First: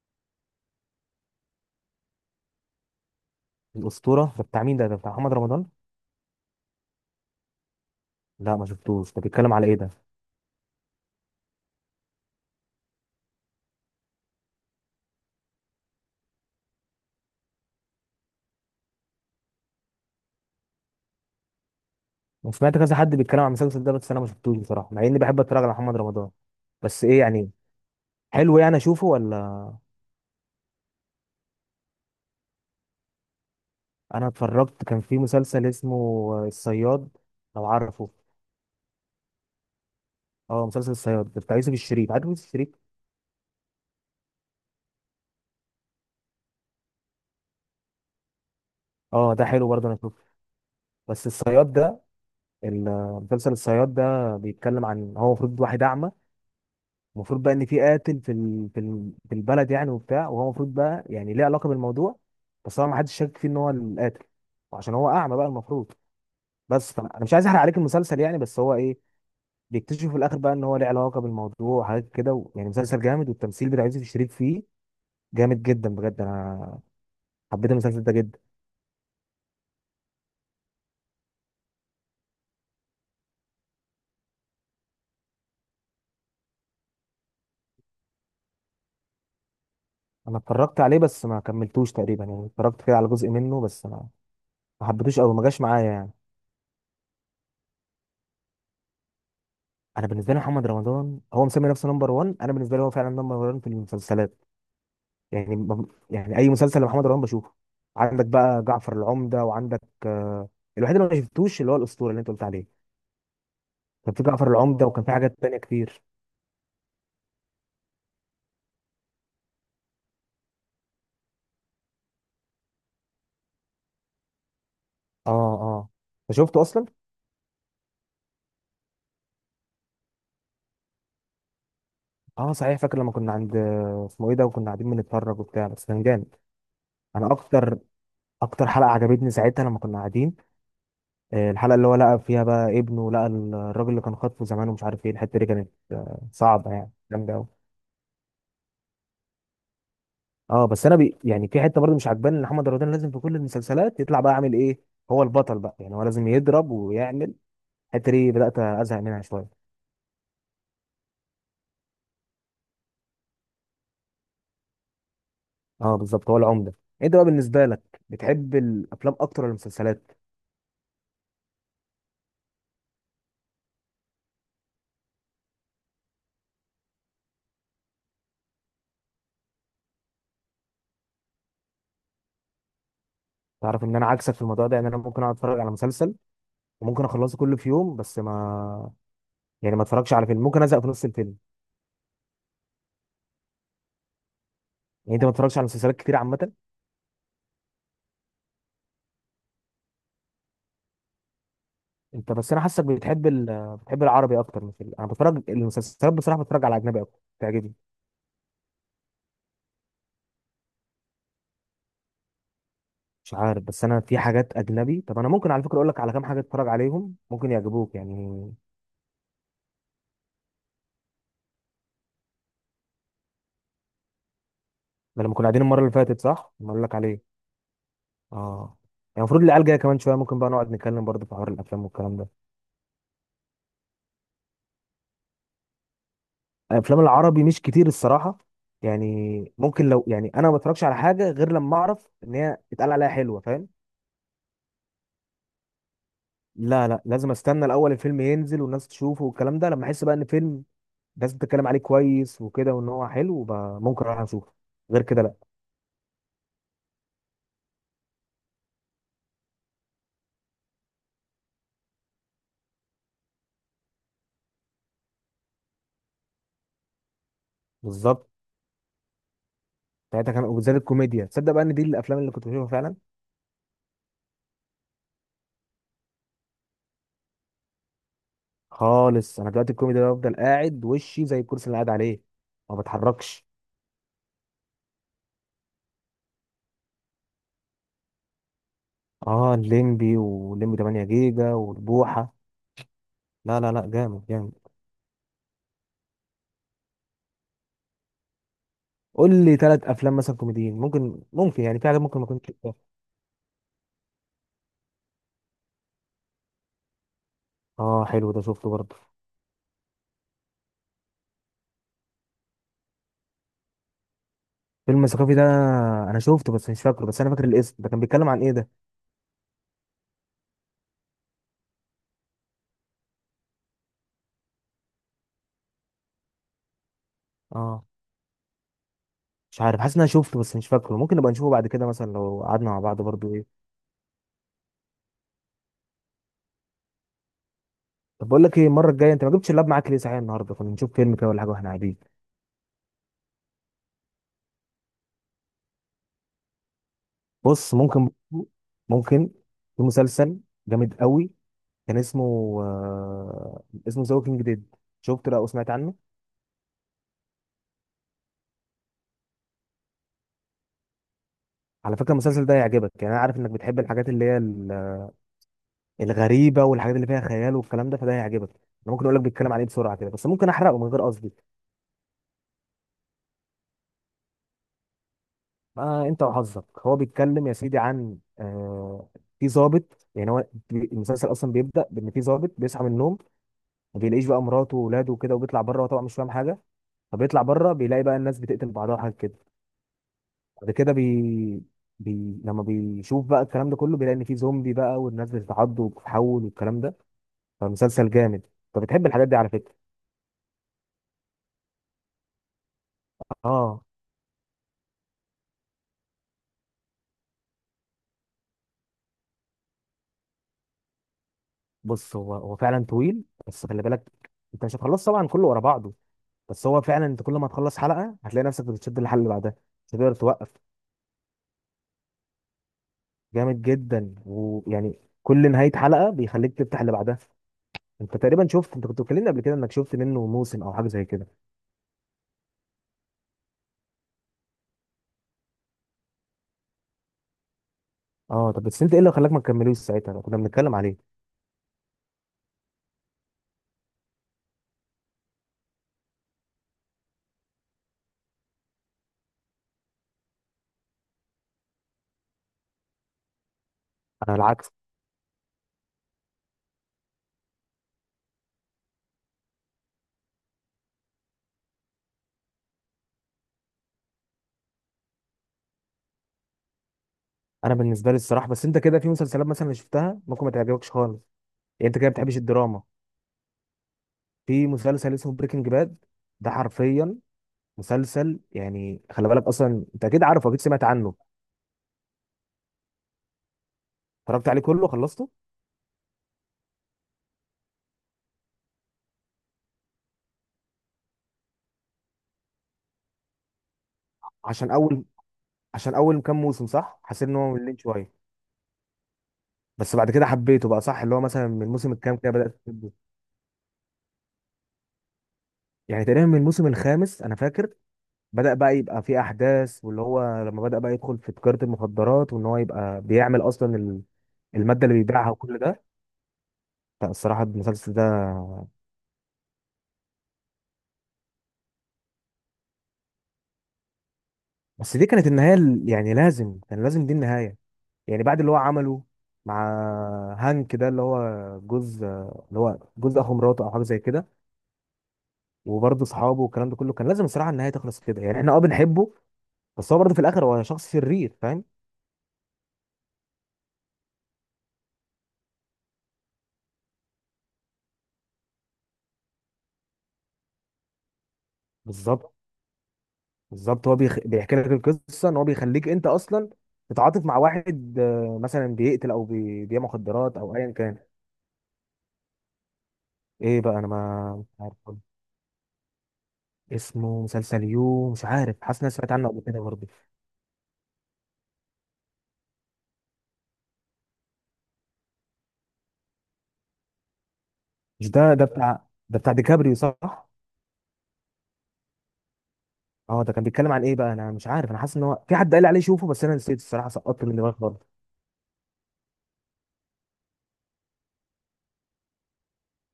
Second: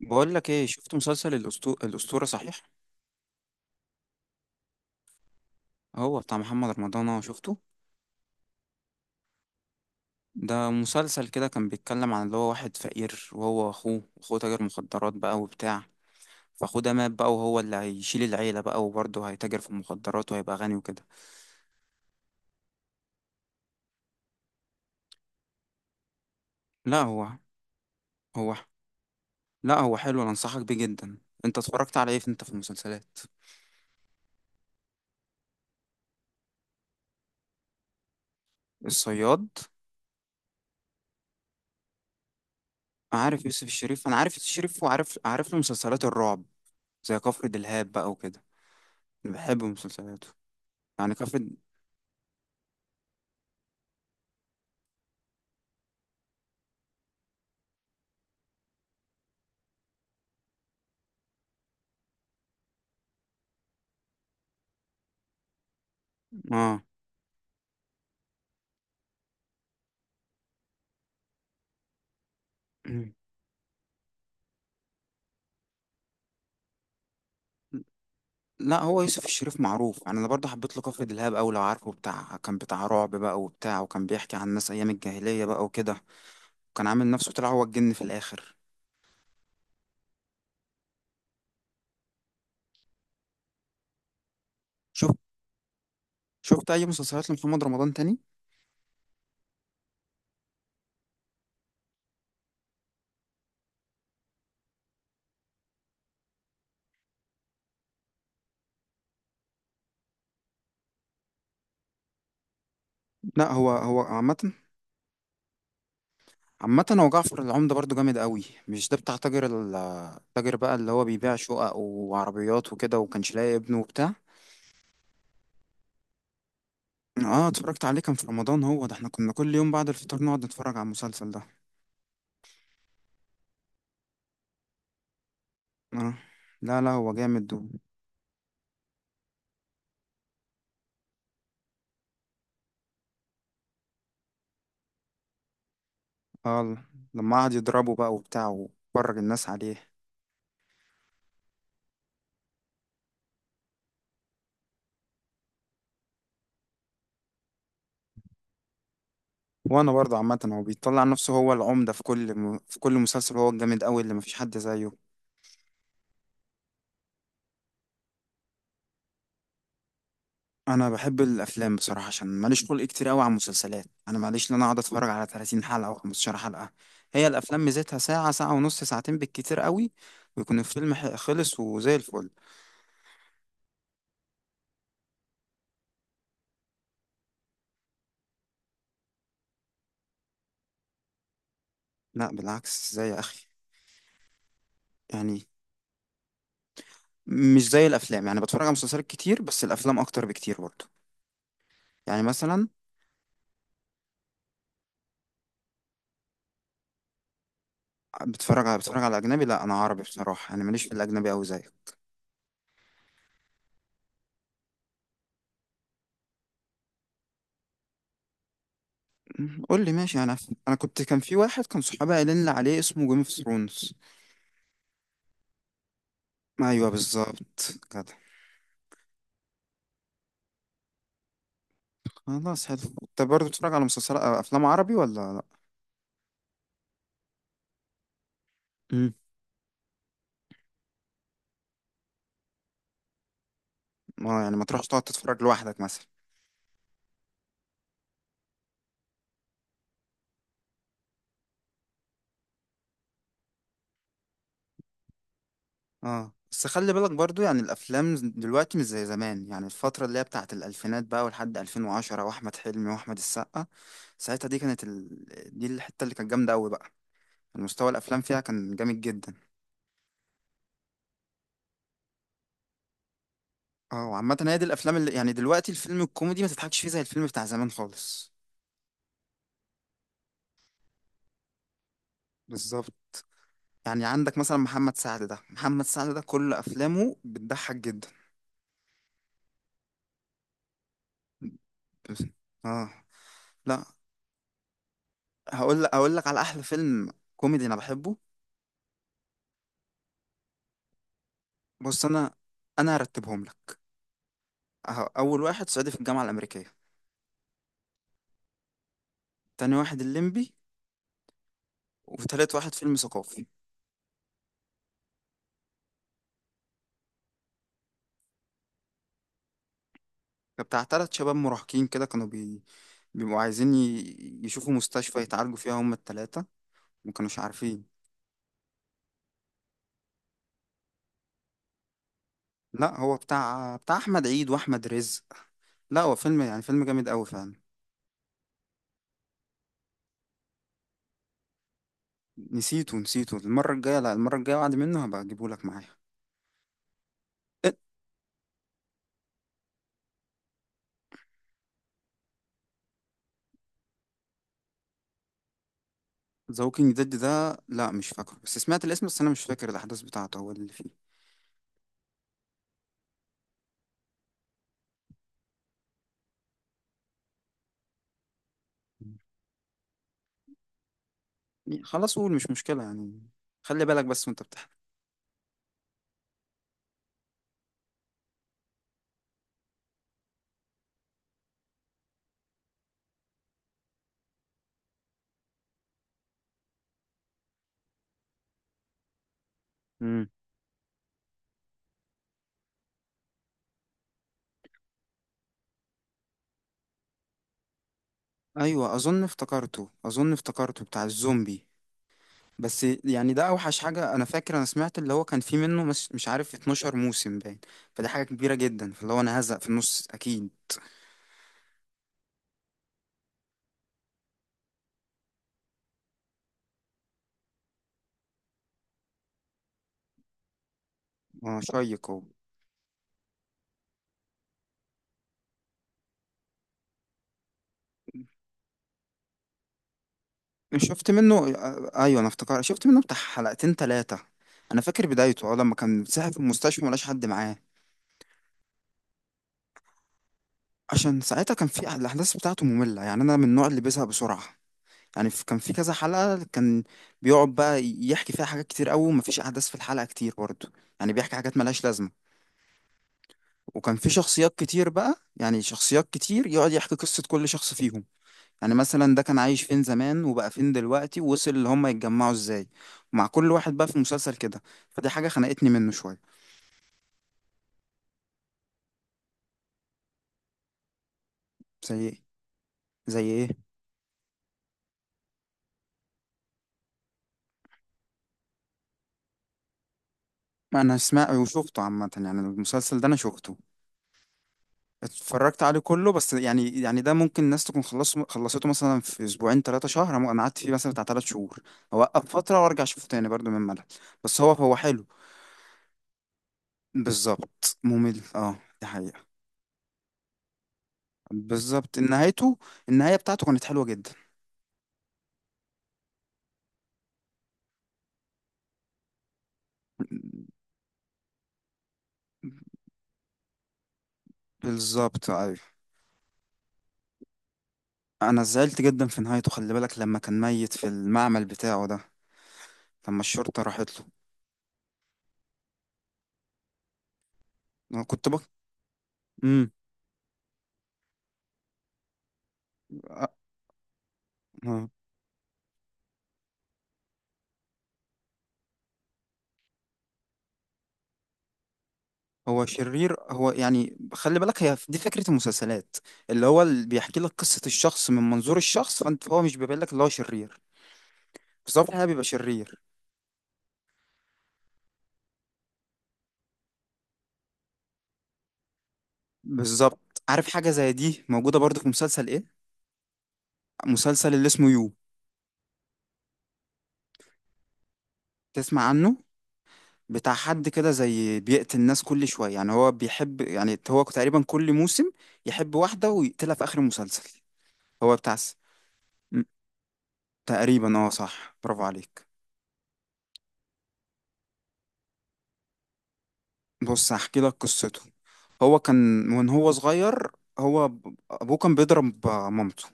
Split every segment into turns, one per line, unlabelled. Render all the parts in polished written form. بقول لك ايه، شفت مسلسل الأسطورة؟ صحيح
الأسطورة ده بتاع مين؟ ده بتاع محمد رمضان.
هو بتاع محمد رمضان، اهو شفته.
لا ما شفتوش، ده بيتكلم على ايه ده؟
ده مسلسل كده كان بيتكلم عن اللي هو واحد فقير، وهو واخوه، واخوه تاجر مخدرات بقى وبتاع. فاخوه ده مات بقى، وهو اللي هيشيل العيلة بقى، وبرضه هيتاجر في المخدرات وهيبقى غني وكده.
انا سمعت كذا حد بيتكلم عن المسلسل ده بس انا ما شفتوش بصراحة، مع اني بحب اتفرج على محمد رمضان.
لا
بس ايه
هو
يعني،
هو
حلو يعني اشوفه ولا؟
لا، هو حلو، انا انصحك بيه جدا. انت اتفرجت على ايه انت في المسلسلات؟
انا اتفرجت كان في مسلسل اسمه الصياد، لو عارفه.
الصياد؟
اه مسلسل الصياد ده بتاع يوسف الشريف، عارف يوسف الشريف؟
عارف يوسف الشريف، انا عارف يوسف الشريف، وعارف له مسلسلات الرعب زي كفر دلهاب بقى وكده. أنا
اه ده
بحب
حلو برضه، انا شفته.
مسلسلاته، يعني
بس الصياد ده، مسلسل الصياد ده بيتكلم عن هو المفروض واحد اعمى. المفروض بقى ان في قاتل في البلد يعني وبتاع، وهو المفروض بقى يعني ليه علاقه بالموضوع، بس هو ما حدش شاك فيه ان هو القاتل وعشان هو اعمى بقى المفروض.
اه.
بس فانا أنا مش عايز احرق عليك المسلسل يعني، بس هو ايه، بيكتشفوا في الاخر بقى ان هو ليه علاقه بالموضوع وحاجات كده يعني مسلسل جامد، والتمثيل بتاع يوسف الشريف فيه جامد جدا بجد. انا حبيت المسلسل ده جدا.
لا، هو يوسف الشريف معروف يعني، انا برضه حبيت له كفر دلهاب أوي لو عارفه، بتاع كان بتاع رعب بقى وبتاع، وكان بيحكي عن الناس ايام الجاهليه بقى وكده، وكان عامل نفسه طلع هو الجن في الاخر.
انا اتفرجت عليه بس ما كملتوش تقريبا، يعني اتفرجت كده على جزء منه بس ما
شوف،
حبيتوش قوي، ما جاش معايا يعني.
شفت اي مسلسلات لمحمد رمضان تاني؟
انا بالنسبه لي محمد رمضان هو مسمي نفسه نمبر 1، انا بالنسبه لي هو فعلا نمبر 1 في المسلسلات. يعني يعني اي مسلسل لمحمد رمضان بشوفه. عندك بقى جعفر العمدة وعندك، الوحيد اللي ما شفتوش اللي هو الاسطورة اللي انت قلت عليه.
لا هو
كان في جعفر
عامه.
العمدة وكان في حاجات تانية كتير.
عامه هو جعفر العمدة برضه جامد أوي، مش ده بتاع تاجر التاجر بقى اللي هو بيبيع شقق وعربيات وكده، وكانش لاقي ابنه وبتاع.
اه اه، انت شفته اصلا؟
اه، اتفرجت عليه، كان في رمضان، هو ده احنا كنا كل يوم بعد الفطار نقعد نتفرج على المسلسل ده.
اه صحيح، فاكر لما كنا عند، اسمه ايه ده، وكنا قاعدين بنتفرج وبتاع، بس كان
اه.
جامد.
لا، هو
انا
جامد.
اكتر اكتر حلقة عجبتني ساعتها لما كنا قاعدين، الحلقة اللي هو لقى فيها بقى ابنه، لقى الراجل اللي كان خاطفه زمان، ومش عارف ايه الحتة دي، كانت صعبة
اه،
يعني، جامدة
لما
أوي.
قعد يضربه بقى وبتاع وفرج الناس عليه.
اه بس يعني في حته برضه مش عجباني، ان محمد رمضان لازم في كل المسلسلات يطلع بقى عامل ايه، هو البطل بقى، يعني هو لازم يضرب ويعمل. الحته دي بدات ازهق منها شويه.
وانا برضه عامه هو بيطلع نفسه هو العمده في كل في كل مسلسل، هو الجامد قوي اللي مفيش حد زيه.
اه بالظبط، هو العمده. انت بقى بالنسبه لك بتحب الافلام اكتر ولا المسلسلات؟
انا بحب الافلام بصراحه، عشان ماليش خلق كتير قوي على المسلسلات، انا ماليش ان انا اقعد اتفرج على 30 حلقه او 15 حلقه. هي الافلام ميزتها ساعه، ساعه ونص، ساعتين بالكتير قوي، ويكون الفيلم خلص وزي الفل.
تعرف ان انا عكسك في الموضوع ده، يعني انا ممكن اقعد اتفرج على مسلسل وممكن اخلصه كله في يوم، بس ما، يعني ما اتفرجش على فيلم، ممكن ازهق في نص الفيلم.
لا بالعكس زي يا اخي.
يعني انت ما
يعني
بتتفرجش على مسلسلات كتير عامه؟
مش زي الافلام، يعني بتفرج على مسلسلات كتير، بس الافلام اكتر بكتير برضه. يعني
انت بس انا
مثلا
حاسك بتحب بتحب العربي اكتر من الفيلم، انا بتفرج المسلسلات بصراحه بتفرج على اجنبي اكتر تعجبني.
بتتفرج على اجنبي؟ لا، انا عربي بصراحه، انا ماليش في الاجنبي قوي زيك.
مش عارف، بس انا في حاجات اجنبي. طب انا ممكن على فكره اقول لك على كام حاجه اتفرج عليهم، ممكن يعجبوك يعني.
قول لي، ماشي. انا كان في واحد كان صحابي قايلين لي عليه، اسمه جيم اوف ثرونز.
ده لما كنا قاعدين المره اللي فاتت، صح؟ ما اقول
ايوه،
لك عليه.
بالظبط كده.
اه، يعني المفروض العيال جايه كمان شويه، ممكن بقى نقعد نتكلم برضه في حوار الافلام والكلام ده.
خلاص، حلو. انت برضه بتتفرج على مسلسلات افلام عربي ولا لا؟
الافلام العربي مش كتير الصراحه،
امم.
يعني ممكن لو، يعني انا ما بتفرجش على حاجه غير لما اعرف ان هي اتقال عليها حلوه، فاهم؟
ما يعني ما تروحش تقعد تتفرج لوحدك مثلا؟
لا لا، لازم استنى الاول الفيلم ينزل والناس تشوفه والكلام ده، لما احس بقى ان فيلم الناس بتتكلم عليه كويس وكده، وان هو حلو بقى، ممكن اروح اشوفه، غير كده لا.
اه، بس خلي بالك برضو، يعني الافلام دلوقتي مش زي زمان، يعني الفتره اللي هي بتاعت الالفينات بقى ولحد 2010، واحمد حلمي واحمد السقا، ساعتها دي الحته اللي كانت جامده قوي بقى، المستوى الافلام
بالظبط،
فيها كان جامد جدا.
ساعتها كان وبالذات الكوميديا، تصدق بقى ان دي الافلام اللي كنت بشوفها فعلا.
اه وعامة هي دي الافلام اللي يعني، دلوقتي الفيلم الكوميدي ما تضحكش فيه زي الفيلم بتاع زمان خالص.
خالص، انا دلوقتي الكوميديا ده بفضل قاعد وشي زي الكرسي اللي قاعد عليه، ما
بالظبط.
بتحركش.
يعني عندك مثلا محمد سعد، ده محمد سعد كل افلامه بتضحك جدا.
اه الليمبي والليمبي 8 جيجا
بس-
والبوحه.
اه.
لا لا
لا،
لا، جامد جامد.
هقول لك على احلى فيلم كوميدي انا بحبه.
قول لي ثلاث افلام مثلا كوميديين ممكن، ممكن يعني، في حاجات
بص
ممكن ما
انا،
كنتش شفتها.
انا هرتبهم لك. اول واحد صعيدي في الجامعه الامريكيه.
اه حلو، ده شفته برضه.
تاني واحد الليمبي. وتالت واحد فيلم ثقافي.
فيلم ثقافي ده، انا شفته بس مش فاكره، بس انا فاكر الاسم ده، كان بيتكلم عن ايه ده؟
ده بتاع تلات شباب مراهقين كده، كانوا بيبقوا عايزين يشوفوا مستشفى يتعالجوا فيها هما التلاتة، وما كانوش
اه
عارفين.
مش عارف، حاسس ان انا شفته بس مش فاكره، ممكن نبقى نشوفه بعد كده مثلا لو قعدنا مع
لا،
بعض
هو
برضه.
بتاع احمد عيد واحمد رزق، لا هو فيلم، يعني فيلم جامد قوي فعلا.
طب بقول لك ايه، المره الجايه انت ما جبتش اللاب معاك ليه؟ صحيح النهارده كنا نشوف فيلم كده ولا حاجه واحنا قاعدين.
نسيته، المره الجايه، لا المره الجايه بعد منه هبقى اجيبه لك معايا.
بص ممكن، ممكن، في مسلسل جامد قوي، كان اسمه، اسمه ذا ووكينج ديد، شفت ده او سمعت عنه؟
ذا ووكينج ديد ده؟ لا مش فاكره، بس سمعت الاسم، بس انا مش فاكر الاحداث بتاعته هو اللي فيه.
على فكره المسلسل ده هيعجبك، يعني انا عارف انك بتحب الحاجات اللي هي الغريبه والحاجات اللي فيها خيال والكلام ده، فده هيعجبك. انا ممكن اقول لك بيتكلم عن ايه بسرعه كده، بس ممكن احرقه من غير قصدي.
يعني خلاص قول مش مشكله يعني، خلي بالك بس وانت بتحكي.
ما انت وحظك، هو بيتكلم يا سيدي عن، في ضابط، يعني هو المسلسل اصلا بيبدا بان في ضابط بيصحى من النوم، ما بيلاقيش بقى مراته واولاده وكده، وبيطلع بره طبعا مش فاهم حاجه، فبيطلع بره بيلاقي بقى الناس بتقتل بعضها وحاجات كده.
امم.
بعد كده لما بيشوف بقى الكلام ده كله، بيلاقي ان في زومبي بقى، والناس بتتعض وبتتحول والكلام ده، فمسلسل جامد. انت
ايوه،
بتحب
اظن
الحاجات دي على فكره.
افتكرته اظن افتكرته بتاع الزومبي. بس يعني ده اوحش
اه
حاجه، انا فاكر انا سمعت اللي هو كان فيه منه مش عارف 12 موسم باين، فدي حاجه كبيره جدا، فاللي هو انا هزق في النص اكيد.
بص، هو فعلا طويل، بس خلي بالك، انت مش هتخلص طبعا كله ورا بعضه، بس هو فعلا انت كل ما تخلص حلقه هتلاقي نفسك بتشد الحلقه اللي بعدها، مش هتقدر توقف.
اه، شيق هو.
جامد جدا، ويعني كل نهايه حلقه بيخليك تفتح اللي بعدها. انت تقريبا شفت، انت كنت بتكلمني قبل كده انك شفت منه موسم او حاجه زي
شفت
كده.
منه ايوه انا افتكر شفت منه بتاع حلقتين ثلاثه، انا فاكر بدايته، اه لما كان ساعة في المستشفى ملاش حد معاه.
اه طب بس انت ايه اللي خلاك ما تكملوش ساعتها، لو كنا بنتكلم عليه؟
عشان ساعتها كان في الاحداث بتاعته ممله، يعني انا من النوع اللي بيزهق بسرعه، يعني كان في كذا حلقه، كان بيقعد بقى يحكي فيها حاجات كتير قوي، ومفيش احداث في الحلقه كتير برضه، يعني بيحكي حاجات ملهاش لازمه، وكان في
انا
شخصيات
العكس.
كتير بقى، يعني شخصيات كتير، يقعد يحكي قصه كل شخص فيهم، يعني مثلا ده كان عايش فين زمان وبقى فين دلوقتي، ووصل اللي هم يتجمعوا ازاي، مع كل واحد بقى في المسلسل كده، فدي حاجة خنقتني منه شوية.
انا بالنسبه لي الصراحه، بس انت كده في مسلسلات مثلا شفتها ممكن ما تعجبكش خالص، يعني
زي
انت كده ما
ايه؟
بتحبش الدراما.
زي ايه؟
في مسلسل اسمه بريكنج باد، ده حرفيا مسلسل يعني، خلي بالك اصلا، انت اكيد عارفه، اكيد
ما
سمعت
انا
عنه.
سمعت وشفته عامة، يعني المسلسل ده انا شفته،
اتفرجت عليه كله، خلصته.
اتفرجت عليه كله، بس يعني ده ممكن الناس تكون خلصته مثلا في اسبوعين ثلاثة شهر، انا قعدت فيه مثلا بتاع 3 شهور، اوقف فترة وارجع اشوفه تاني برضو من ملل، بس هو
عشان
هو
اول
حلو.
عشان اول كام موسم، صح حسيت ان هو مملين
بالظبط،
شويه،
ممل، اه دي حقيقة.
بس بعد كده حبيته بقى، صح؟ اللي هو مثلا من الموسم
بالظبط
الكام كده
نهايته،
بدات تحبه.
النهاية بتاعته كانت حلوة جدا.
يعني تقريبا من الموسم الخامس انا فاكر بدأ بقى يبقى في أحداث، واللي هو لما بدأ بقى يدخل في تجارة المخدرات، وإن هو يبقى بيعمل أصلا المادة اللي بيبيعها
بالظبط
وكل
ايوه.
ده. لا الصراحة المسلسل ده،
انا زعلت جدا في نهايته، خلي بالك لما كان ميت في المعمل بتاعه ده، لما الشرطة راحت له.
بس دي كانت النهاية يعني لازم كان لازم دي النهاية،
انا
يعني
كنت
بعد
بك
اللي هو عمله مع
امم.
هانك، ده اللي هو جوز، اللي هو جوز أخو مراته أو حاجة زي كده، وبرضه أصحابه والكلام ده كله، كان لازم الصراحة النهاية تخلص كده. يعني إحنا أه بنحبه، بس هو برضه في الآخر هو شخص شرير، فاهم؟
هو شرير هو، يعني خلي بالك، هي دي فكرة المسلسلات، اللي هو اللي بيحكي لك قصة الشخص من منظور الشخص، فانت هو مش بيبين لك اللي هو شرير، بس هو في الحقيقة بيبقى
بالظبط،
شرير.
بالظبط. هو بيحكي لك القصه ان هو بيخليك انت اصلا تتعاطف مع واحد، مثلا بيقتل او بيبيع
بالظبط.
مخدرات
عارف
او
حاجة
ايا
زي
كان.
دي موجودة برضه في مسلسل ايه؟
ايه بقى، انا
مسلسل
ما
اللي
مش
اسمه
عارف
يو.
والله. اسمه مسلسل يو، مش عارف، حاسس
تسمع
إن انا سمعت
عنه؟
عنه قبل كده برضه.
بتاع حد كده زي بيقتل الناس كل شوية، يعني هو بيحب، يعني هو تقريبا كل موسم يحب واحدة ويقتلها في آخر المسلسل.
مش
هو
ده
بتاع
ده بتاع، ده بتاع
م-
ديكابريو صح؟
تقريبا اه صح، برافو عليك.
اه ده كان بيتكلم عن ايه بقى، انا مش عارف، انا حاسس ان هو في حد قال لي عليه شوفه بس انا نسيت الصراحه،
بص
سقطت من
هحكي لك
دماغي خالص.
قصته. هو كان وان هو صغير، هو ابوه كان بيضرب مامته،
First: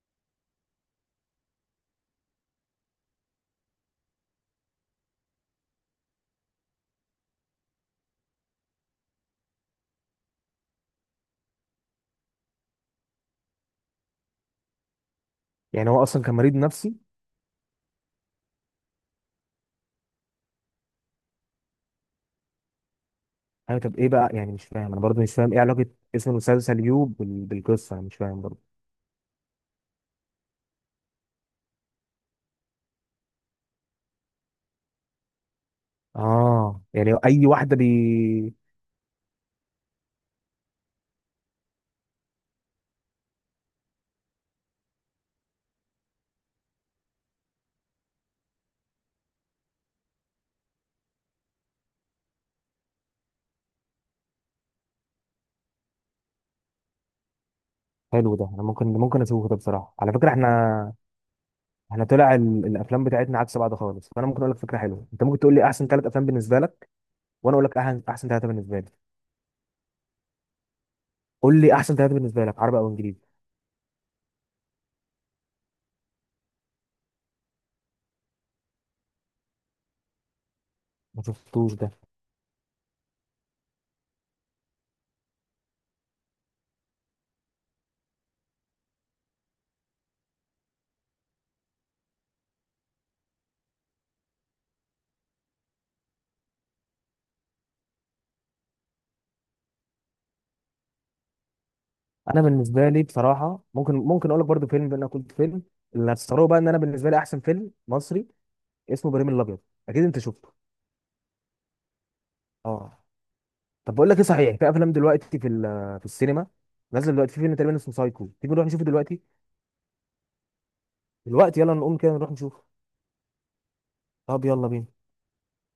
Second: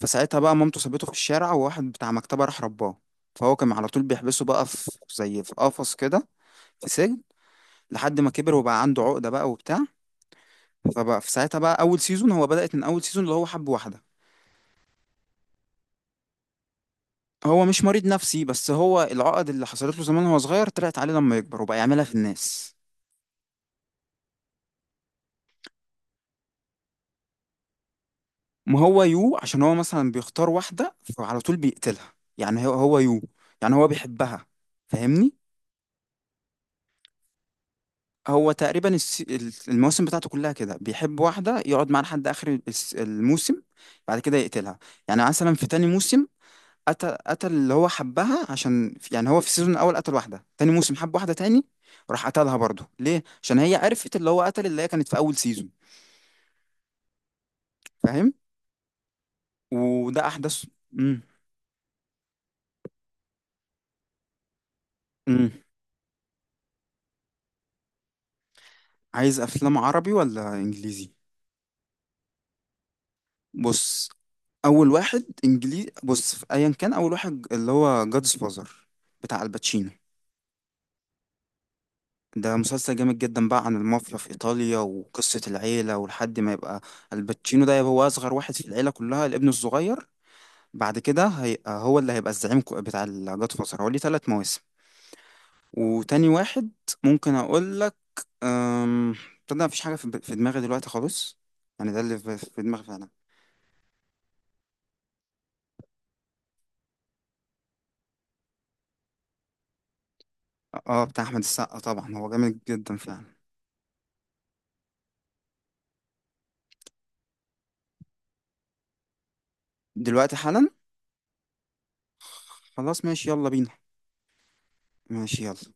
فساعتها بقى مامته سابته في الشارع، وواحد بتاع مكتبة راح رباه، فهو كان على طول بيحبسه بقى في زي في قفص كده، في سجن، لحد ما كبر وبقى عنده عقدة بقى وبتاع، فبقى في ساعتها بقى اول سيزون، هو بدأت من اول سيزون اللي هو حب واحدة.
يعني هو اصلا كان مريض نفسي؟
هو مش مريض نفسي، بس هو العقد اللي حصلت له زمان وهو صغير طلعت عليه لما يكبر وبقى يعملها في الناس.
ايوه طب ايه بقى، يعني مش فاهم، انا برضه مش فاهم ايه علاقه اسم المسلسل يو بالقصه، انا مش فاهم برضه.
ما هو يو عشان هو مثلا بيختار واحدة فعلى طول بيقتلها، يعني هو يو، يعني هو بيحبها، فاهمني؟
اه يعني اي واحده
هو تقريبا المواسم بتاعته كلها كده بيحب واحدة يقعد معاها لحد آخر الموسم، بعد كده يقتلها. يعني مثلا في تاني موسم، قتل اللي هو حبها، عشان يعني هو في السيزون الأول قتل واحدة، تاني موسم حب واحدة تاني، راح قتلها برضه، ليه؟ عشان هي عرفت اللي هو قتل اللي هي كانت في أول سيزون، فاهم؟
حلو، ده انا ممكن، ممكن اشوفه ده بصراحه. على
وده
فكره
احدث.
احنا
امم.
احنا طلع الافلام بتاعتنا عكس بعض خالص، فانا ممكن اقول لك فكره حلوه، انت ممكن
امم.
تقول لي احسن ثلاث افلام بالنسبه لك، وانا اقول لك احسن ثلاثه بالنسبه لي.
عايز افلام عربي ولا انجليزي؟
قول لي احسن ثلاثه بالنسبه لك، عربي او انجليزي.
بص، اول واحد انجليزي، بص في ايا كان، اول واحد اللي هو جادز فازر، بتاع الباتشينو.
ما شفتوش ده.
ده مسلسل جامد جدا بقى عن المافيا في ايطاليا، وقصة العيلة ولحد ما يبقى الباتشينو ده يبقى هو اصغر واحد في العيلة كلها، الابن الصغير، بعد كده هيبقى هو اللي هيبقى الزعيم، بتاع الجاد فازر هو ليه 3 مواسم. وتاني واحد ممكن اقول لك أم... تصدق مفيش حاجه في دماغي دلوقتي خالص، يعني ده اللي في
انا
في دماغي
بالنسبه لي
فعلا.
بصراحه ممكن، ممكن اقول لك برضو فيلم، بان انا كنت فيلم، اللي هتستغربوا بقى ان انا بالنسبه لي احسن فيلم مصري اسمه ابراهيم الابيض، اكيد انت شفته.
اه بتاع احمد السقا طبعا، هو جامد جدا
اه
فعلا.
طب بقول لك ايه صحيح، في افلام دلوقتي في في السينما نازل دلوقتي، في فيلم تقريبا اسمه سايكو، تيجي نروح نشوفه دلوقتي؟
دلوقتي حالا؟
دلوقتي، يلا نقوم كده نروح نشوفه.
خلاص ماشي، يلا بينا.
طب يلا بينا.
ماشي يلا.